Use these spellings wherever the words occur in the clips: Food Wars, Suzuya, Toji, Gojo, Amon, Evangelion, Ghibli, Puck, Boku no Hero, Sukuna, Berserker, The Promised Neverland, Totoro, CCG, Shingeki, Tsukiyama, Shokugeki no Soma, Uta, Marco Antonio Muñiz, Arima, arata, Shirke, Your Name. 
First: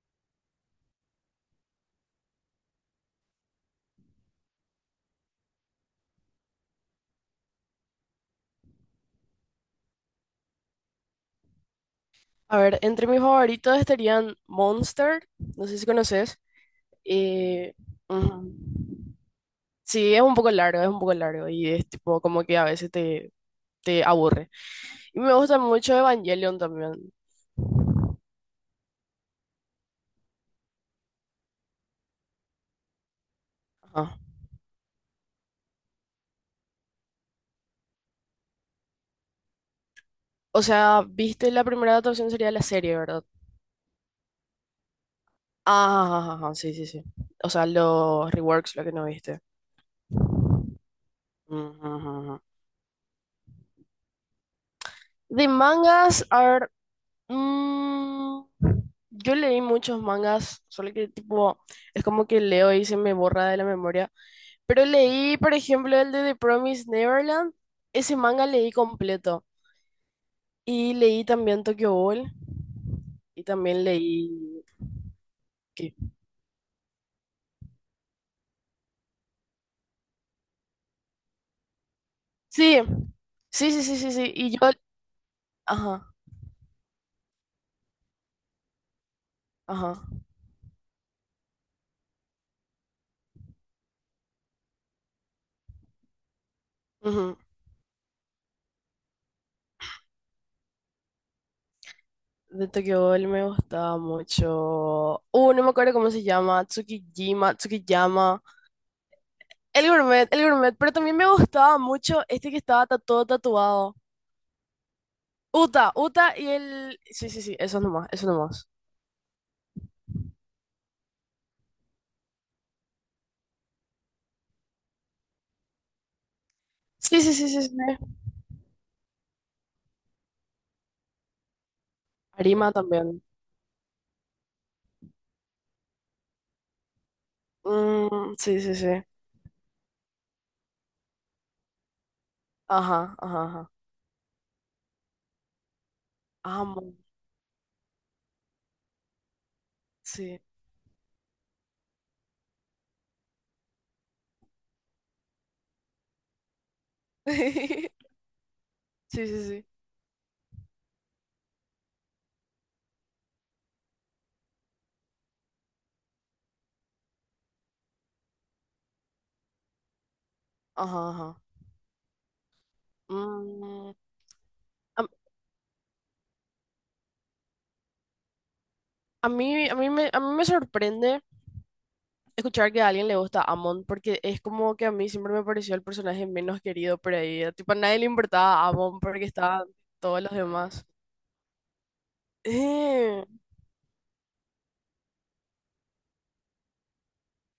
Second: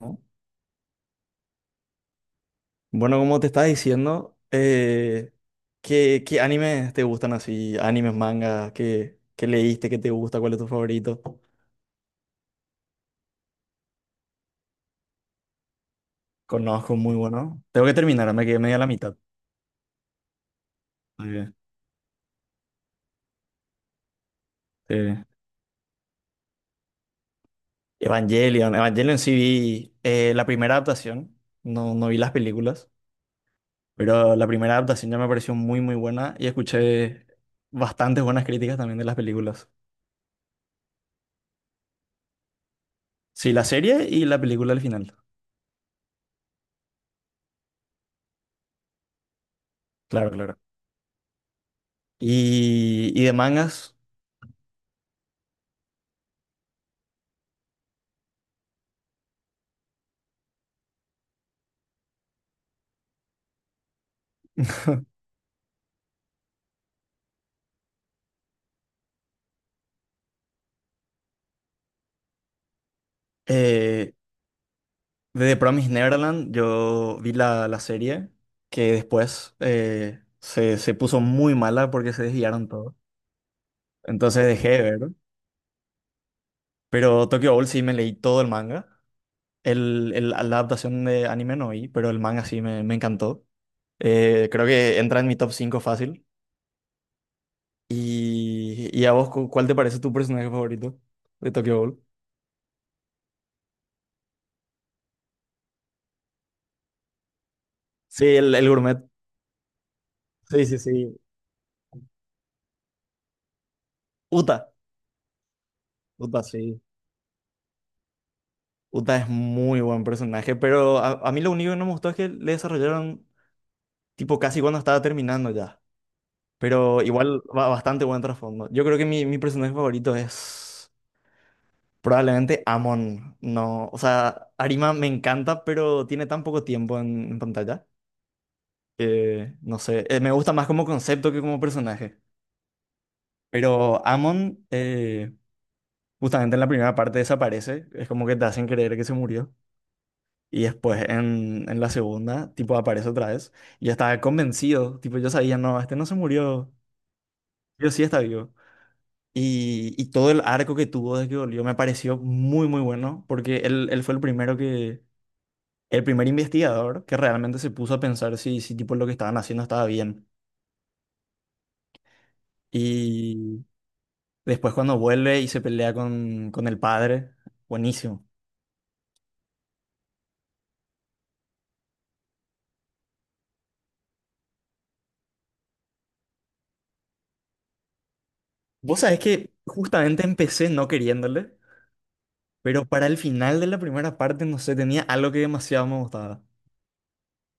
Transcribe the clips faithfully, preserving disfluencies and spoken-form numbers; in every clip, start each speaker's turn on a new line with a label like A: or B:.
A: ¿No? Bueno, como te estaba diciendo, eh, ¿qué, qué animes te gustan así? ¿Animes, mangas? ¿Qué, qué leíste? ¿Qué te gusta? ¿Cuál es tu favorito?
B: A ver, entre mis favoritos estarían Monster, no sé si conoces.
A: Conozco, muy bueno.
B: eh,
A: Tengo que terminar, me
B: Ujú.
A: quedé media a la mitad.
B: Sí, es un poco largo, es un poco largo
A: Muy...
B: y es tipo como que a veces te, te aburre. Y
A: Eh,
B: me gusta mucho Evangelion también.
A: Evangelion. Evangelion sí vi, eh, la primera adaptación. No, no vi las películas,
B: Ajá.
A: pero la primera adaptación ya me pareció muy, muy buena y escuché bastantes buenas críticas también de las películas.
B: O sea, viste la primera adaptación sería la serie, ¿verdad?
A: Sí, la serie y la película al final.
B: Ah, ajá, ajá, sí, sí, sí. O sea, los reworks, lo que no viste.
A: Claro, claro.
B: Ujú, ujú, ujú.
A: Y, y de mangas.
B: De mangas, a ver. Mm, yo leí muchos mangas, solo que tipo, es como que leo y se me borra de la memoria. Pero leí, por ejemplo, el de The Promised Neverland. Ese manga leí completo. Y leí también Tokyo Ghoul. Y también
A: Eh,
B: leí...
A: de The Promised
B: ¿Qué?
A: Neverland, yo vi la, la serie que después eh, se, se puso muy mala porque se desviaron
B: Sí,
A: todo.
B: sí, sí, sí, sí, sí.
A: Entonces
B: Y yo...
A: dejé de ver.
B: Ajá,
A: Pero Tokyo Ghoul sí me leí todo el manga.
B: ajá.
A: El, el- la adaptación de anime no vi, pero el manga sí me, me encantó. Eh, creo que entra en mi top cinco fácil.
B: Ujú.
A: Y, y a vos, cu- ¿cuál te parece tu personaje favorito de Tokyo Ghoul?
B: De Tokyo Ghoul me gustaba mucho. Uh, no me acuerdo cómo se llama. Tsukijima,
A: Sí,
B: Tsukiyama.
A: el, el gourmet.
B: El gourmet, el
A: Sí,
B: gourmet,
A: sí,
B: pero también
A: sí.
B: me gustaba mucho este que estaba ta- todo tatuado.
A: Uta.
B: Uta, Uta
A: Uta,
B: y
A: sí.
B: el... Sí, sí, sí, eso nomás, eso nomás.
A: Uta es muy buen personaje, pero a, a mí lo único que no me gustó es que le desarrollaron tipo casi cuando estaba terminando ya. Pero
B: Sí, sí,
A: igual
B: sí, sí,
A: va
B: sí.
A: bastante buen trasfondo. Yo creo que mi, mi personaje favorito es probablemente
B: Arima también.
A: Amon. No, o sea, Arima me encanta, pero tiene tan poco tiempo en, en pantalla
B: Mm, sí, sí, sí.
A: que no sé, eh, me gusta más como concepto que como personaje.
B: Ajá, ajá, ajá.
A: Pero Amon eh, justamente en la primera
B: Amo,
A: parte desaparece. Es como que te hacen creer que se murió.
B: sí.
A: Y después en, en la segunda, tipo, aparece otra vez. Y yo estaba convencido, tipo, yo sabía, no, este no se murió, yo sí está vivo.
B: Sí, sí, sí.
A: Y, y todo el arco que tuvo desde que volvió me pareció muy, muy bueno, porque él, él fue el primero que, el primer investigador que realmente se puso a pensar si, si tipo lo que estaban haciendo estaba bien.
B: Ajá, ajá.
A: Y
B: Mm,
A: después cuando
B: a,
A: vuelve y se pelea con, con el padre, buenísimo.
B: a mí, a mí me, a mí me sorprende escuchar que a alguien le gusta Amon, porque es como que a mí siempre me pareció el personaje menos querido por ahí. Tipo, a nadie le importaba Amon
A: Vos sabés
B: porque
A: que
B: estaban todos
A: justamente
B: los
A: empecé
B: demás.
A: no queriéndole. Pero para el
B: Eh,
A: final de la primera parte, no sé, tenía algo que demasiado me gustaba.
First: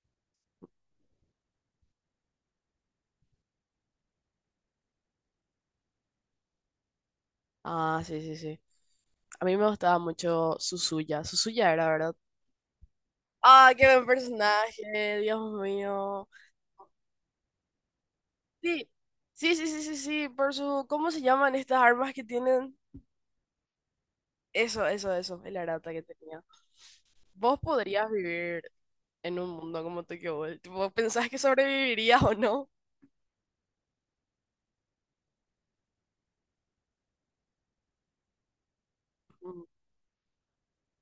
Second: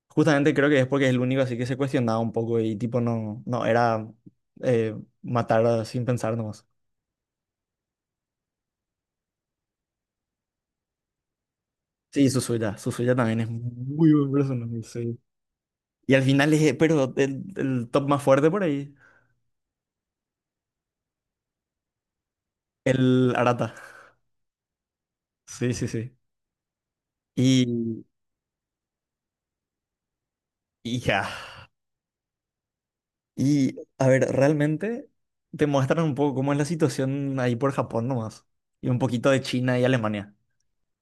A: Justamente creo que es porque es el único así que se cuestionaba un poco y tipo no, no, era eh, matar a- sin pensar nomás.
B: Ah, sí, sí, sí. A mí me gustaba mucho Suzuya. Suzuya era, ¿verdad?
A: Sí, Suzuya, Suzuya también es
B: Ah, qué buen
A: muy buen personaje, sí.
B: personaje, Dios
A: Y al
B: mío.
A: final es, eh, pero el, el top más fuerte por
B: Sí,
A: ahí,
B: sí, sí, sí, sí, sí, por su... ¿Cómo se llaman estas armas que tienen?
A: el Arata.
B: Eso, eso, eso, el
A: Sí, sí,
B: arata que
A: sí.
B: tenía. ¿Vos
A: Y,
B: podrías vivir en un mundo como Tokyo Ghoul? Tipo,
A: y ya.
B: ¿pensás que sobrevivirías o no?
A: Y a ver, realmente te muestran un poco cómo es la situación ahí por Japón nomás. Y un poquito de
B: Mm,
A: China y Alemania.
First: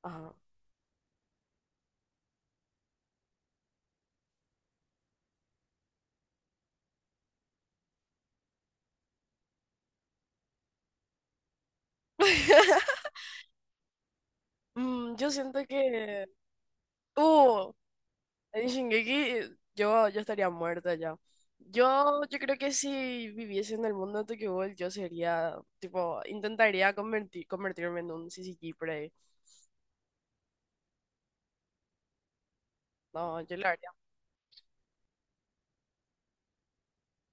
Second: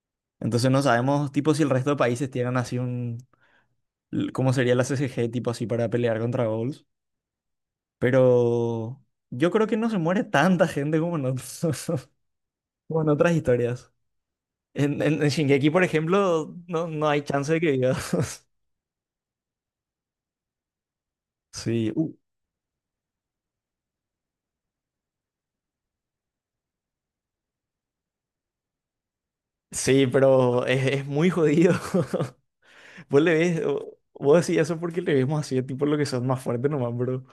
B: ajá.
A: Entonces no sabemos, tipo, si el resto de países tienen así un, l- cómo sería la C C G, tipo, así para pelear contra goals. Pero yo creo que no se muere tanta gente como en otros- como en otras historias. En,
B: Mm,
A: en, en
B: yo siento
A: Shingeki, por
B: que...
A: ejemplo, no, no hay chance de que
B: Uh,
A: digas.
B: en Shingeki yo, yo estaría muerta ya.
A: Sí, uh,
B: Yo, yo creo que si viviese en el mundo de Tokyo Ghoul, yo sería, tipo, intentaría convertir, convertirme en un C C G por ahí.
A: sí, pero es, es muy jodido. Vos le
B: No, yo
A: ves,
B: lo haría.
A: vos decís eso porque le vemos así, tipo, lo que son más fuertes nomás, bro.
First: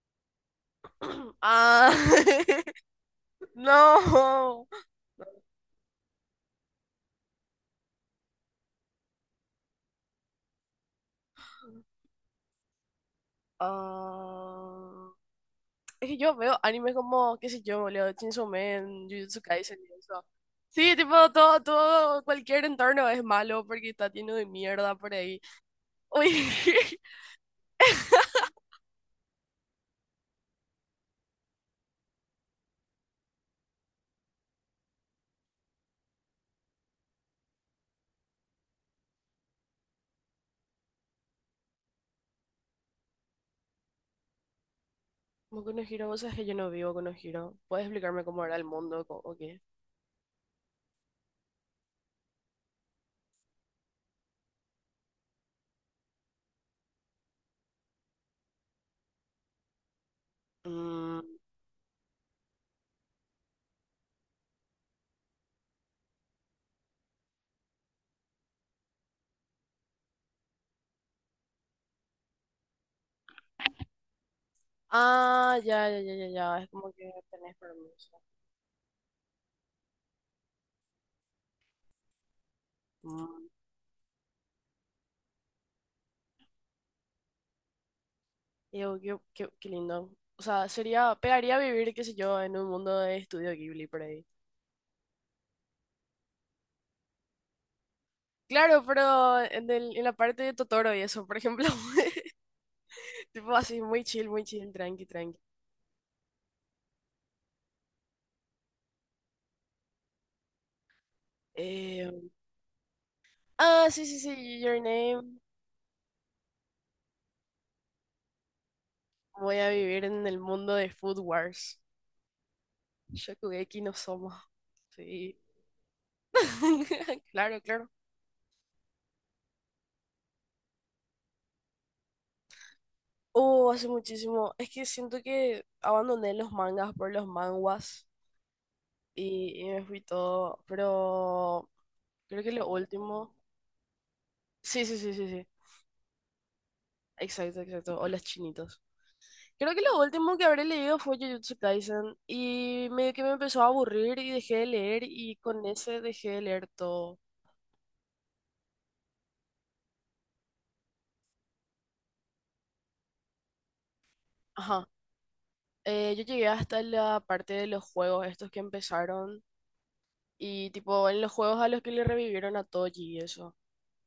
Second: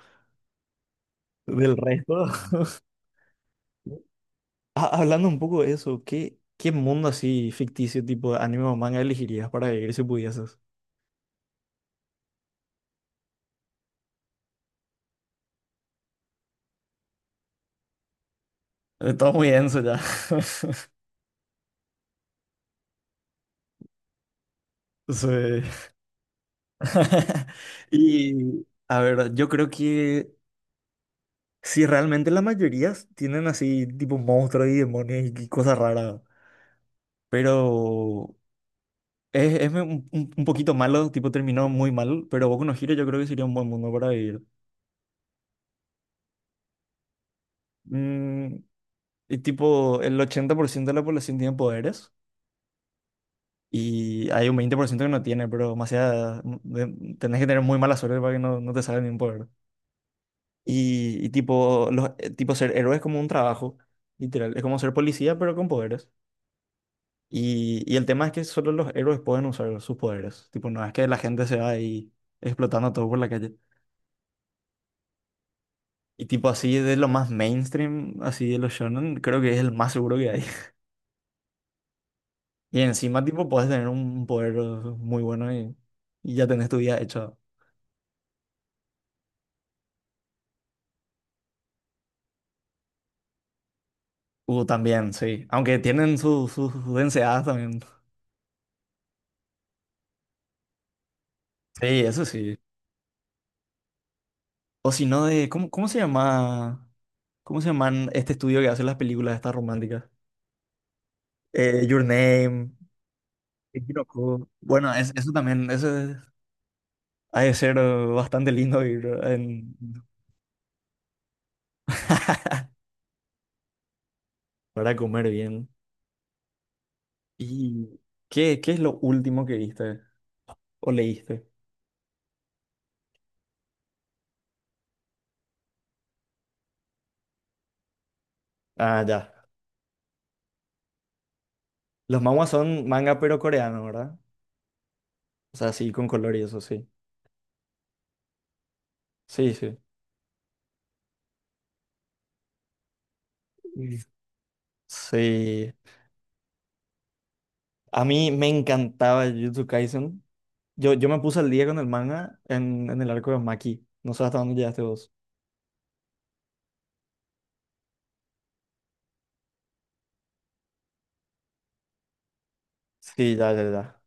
A: Del
B: Ah,
A: resto.
B: no.
A: Ah, hablando un poco de eso, ¿qué, qué mundo así ficticio tipo de anime o manga elegirías para vivir si pudieses?
B: Ah, es que yo veo animes como, qué sé yo, boludo, Chainsaw Man,
A: Eh, Todo
B: Jujutsu
A: muy
B: Kaisen
A: denso
B: y
A: ya.
B: eso. Sí, tipo, todo, todo, cualquier entorno es malo porque está lleno de mierda por ahí.
A: Sí.
B: Uy.
A: Y a ver, yo creo que si realmente la mayoría tienen así tipo monstruos y demonios y cosas raras, pero es, es un, un- un poquito malo, tipo terminó muy mal, pero Boku no Hero yo creo que sería un buen mundo para vivir.
B: Como Konohiro, vos sabés que yo no vivo Konohiro. ¿Puedes explicarme cómo
A: Mm,
B: era el mundo co- o
A: y
B: qué?
A: tipo el ochenta por ciento de la población tiene poderes. Y hay un veinte por ciento que no tiene, pero demasiada, de- tenés que tener muy mala suerte para que no, no te salga ningún poder.
B: Mm,
A: Y, y tipo, los, eh, tipo ser héroe es como un trabajo, literal. Es como ser policía, pero con poderes. Y, y el tema es que solo los héroes pueden usar sus poderes. Tipo, no es que la gente se va ahí explotando todo por la calle.
B: ah, ya, ya, ya,
A: Y
B: ya,
A: tipo,
B: ya. Es
A: así
B: como
A: de lo
B: que
A: más
B: tenés
A: mainstream,
B: permiso.
A: así de los shonen, creo que es el más seguro que hay. Y encima, tipo,
B: Mm.
A: puedes tener un poder muy bueno y, y ya tenés tu vida hecha.
B: Digo, qué, qué, qué lindo. O sea, sería, pegaría vivir, qué sé yo, en un mundo de estudio Ghibli por ahí.
A: Uh, también, sí. Aunque tienen su- sus densidades también.
B: Claro, pero en, el- en la parte de Totoro y eso, por ejemplo.
A: Sí, eso sí.
B: Tipo así, muy chill, muy chill,
A: O
B: tranqui,
A: si no
B: tranqui.
A: de... ¿Cómo, cómo se llama? ¿Cómo se llaman este estudio que hace las películas estas románticas? Eh, Your
B: Eh,
A: Name,
B: ah, sí, sí,
A: Kinoko.
B: sí, Your
A: Bueno, es- eso
B: Name.
A: también, eso es- ha de ser eh, bastante lindo ir
B: Voy a
A: en-
B: vivir en el mundo de Food Wars. Shokugeki no Soma.
A: para comer
B: Sí.
A: bien.
B: Claro, claro.
A: ¿Y qué, qué es lo último que viste o leíste?
B: Oh, hace muchísimo. Es que siento que abandoné los mangas por los manguas
A: Ah, ya.
B: y, y me fui todo. Pero
A: Los
B: creo
A: manhwa
B: que lo
A: son manga
B: último.
A: pero coreano, ¿verdad?
B: Sí, sí, sí, sí, sí.
A: O sea, sí, con color y eso, sí.
B: Exacto, exacto. O los chinitos.
A: Sí,
B: Creo
A: sí.
B: que lo último que habré leído fue Jujutsu Kaisen y medio que me empezó a
A: Mm.
B: aburrir y dejé de leer y con
A: Sí.
B: ese dejé de leer todo.
A: A mí me encantaba Jujutsu Kaisen. Yo, yo me puse al día con el manga en, en el arco de Maki. No sé hasta dónde llegaste
B: Ajá.
A: vos.
B: Eh, yo llegué hasta la parte de los juegos, estos que empezaron y tipo en los juegos a los que le revivieron a Toji y
A: Sí, ya,
B: eso.
A: ya, ya.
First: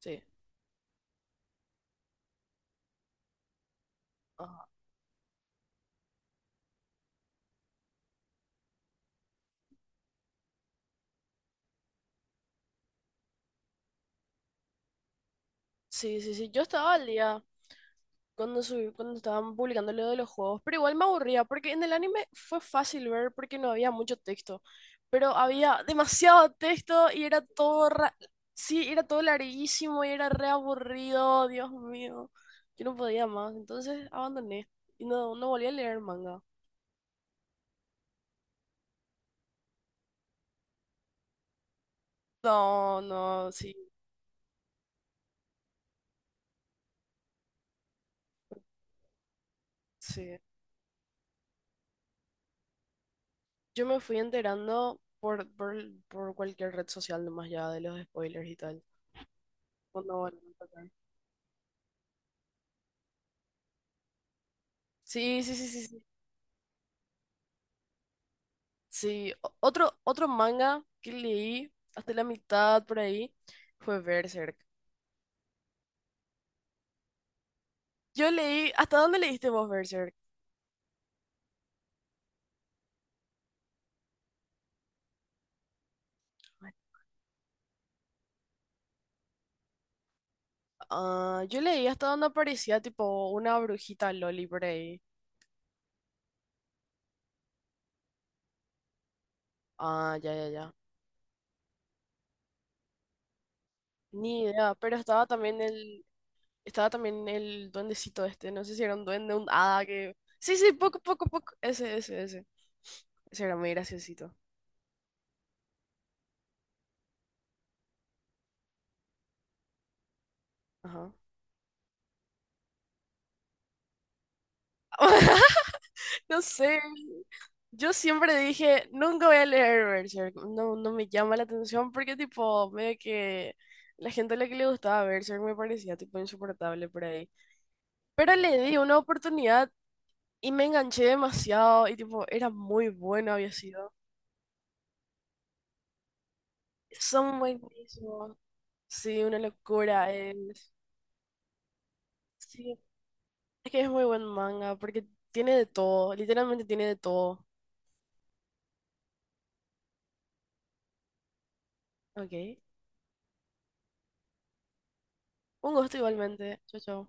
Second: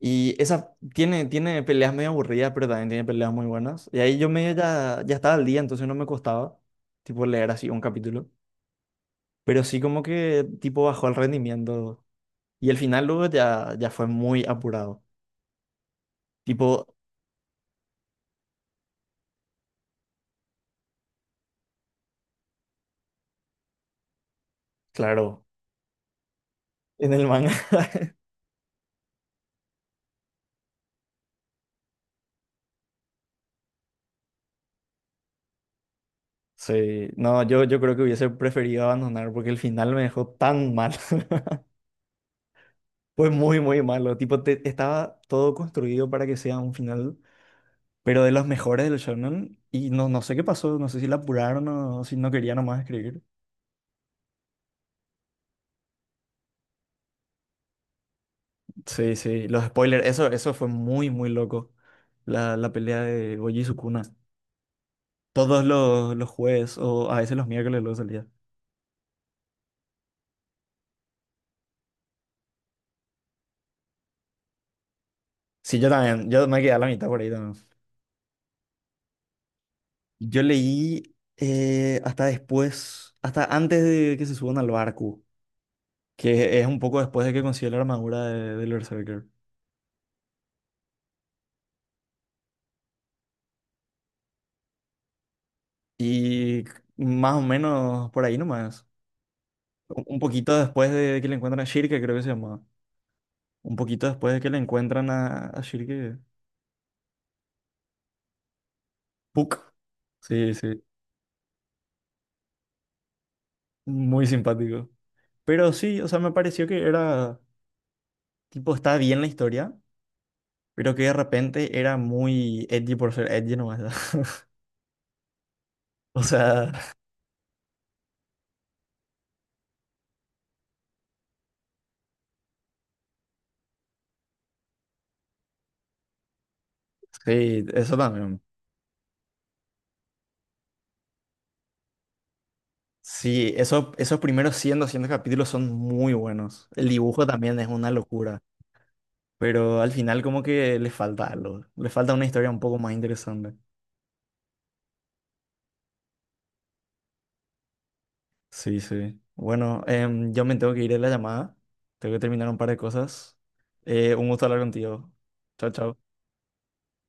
B: Sí.
A: esa tiene, tiene peleas medio aburridas, pero también tiene peleas muy buenas. Y ahí yo medio
B: Ah,
A: ya, ya estaba al día, entonces no me costaba, tipo, leer así un capítulo. Pero sí como que, tipo, bajó el rendimiento. Y el final luego ya, ya fue muy apurado.
B: sí, sí, sí. Yo
A: Tipo,
B: estaba al día cuando, subí- cuando estaban publicando lo de los juegos, pero igual me aburría porque en el anime fue fácil ver porque no había mucho texto, pero
A: claro,
B: había demasiado texto
A: en
B: y
A: el
B: era
A: manga.
B: todo, ra- sí, era todo larguísimo y era re aburrido, Dios mío. Yo no podía más, entonces abandoné y no, no volví a leer manga.
A: Sí, no, yo, yo creo que hubiese preferido abandonar porque el final me dejó tan mal.
B: No,
A: Fue
B: no,
A: muy,
B: sí,
A: muy malo. Tipo, te- estaba todo construido para que sea un final, pero de los mejores del shonen. Y no, no sé
B: sí.
A: qué pasó, no sé si la apuraron o si no quería nomás escribir.
B: Yo me fui enterando por, por, por cualquier red social nomás ya de los spoilers y tal.
A: Sí, sí, los spoilers,
B: Cuando
A: eso,
B: volví
A: eso
B: a
A: fue
B: tocar.
A: muy, muy loco. La, la pelea de Gojo y Sukuna.
B: Sí, sí,
A: Todos
B: sí, sí, sí.
A: los, los jueves o a veces los miércoles luego salía.
B: Sí, o- otro, otro manga que leí hasta la mitad por ahí fue Berserk.
A: Sí, yo también, yo me quedé a la mitad por ahí.
B: Yo leí, ¿hasta dónde leíste vos Berserk?
A: Yo leí eh, hasta después, hasta antes de que se suban al barco, que es un poco después de que consigue la armadura de- del Berserker.
B: Ah, yo leí hasta donde aparecía tipo una brujita Loli por ahí.
A: Y más o menos por ahí nomás. Un
B: Ah,
A: un
B: ya, ya,
A: poquito
B: ya.
A: después de que le encuentran a Shirke, creo que se llamaba. Un poquito después de
B: Ni
A: que le
B: idea, pero
A: encuentran
B: estaba
A: a, a
B: también el,
A: Shirke.
B: estaba también el duendecito este, no sé si era un duende, un
A: Puck.
B: hada que...
A: Sí,
B: Sí, sí,
A: sí.
B: poco, poco, poco. Ese, ese, ese. Ese era muy
A: Muy
B: graciosito.
A: simpático. Pero sí, o sea, me pareció que era, tipo, está bien la historia, pero que
B: Ajá.
A: de repente era muy edgy por ser edgy nomás. O
B: No
A: sea,
B: sé, yo siempre dije, nunca voy a leer Berserk, no, no me llama la atención porque tipo, medio que la gente a la que le gustaba Berserk me parecía tipo insoportable por ahí.
A: sí, eso
B: Pero
A: también.
B: le di una oportunidad y me enganché demasiado y tipo, era muy bueno
A: Sí,
B: había
A: eso,
B: sido.
A: esos primeros cien, doscientos capítulos son muy buenos. El dibujo
B: Son
A: también es una
B: buenísimos,
A: locura,
B: sí, una
A: pero al
B: locura
A: final como
B: es.
A: que le falta algo, le falta una historia un poco
B: Sí,
A: más interesante.
B: es que es muy buen manga porque tiene de todo, literalmente tiene de todo.
A: Sí, sí. Bueno, em, yo me tengo que ir a la llamada, tengo que
B: Ok,
A: terminar un par de cosas. Eh, un gusto hablar contigo. Chao,
B: un gusto
A: chao.
B: igualmente, chao, chao.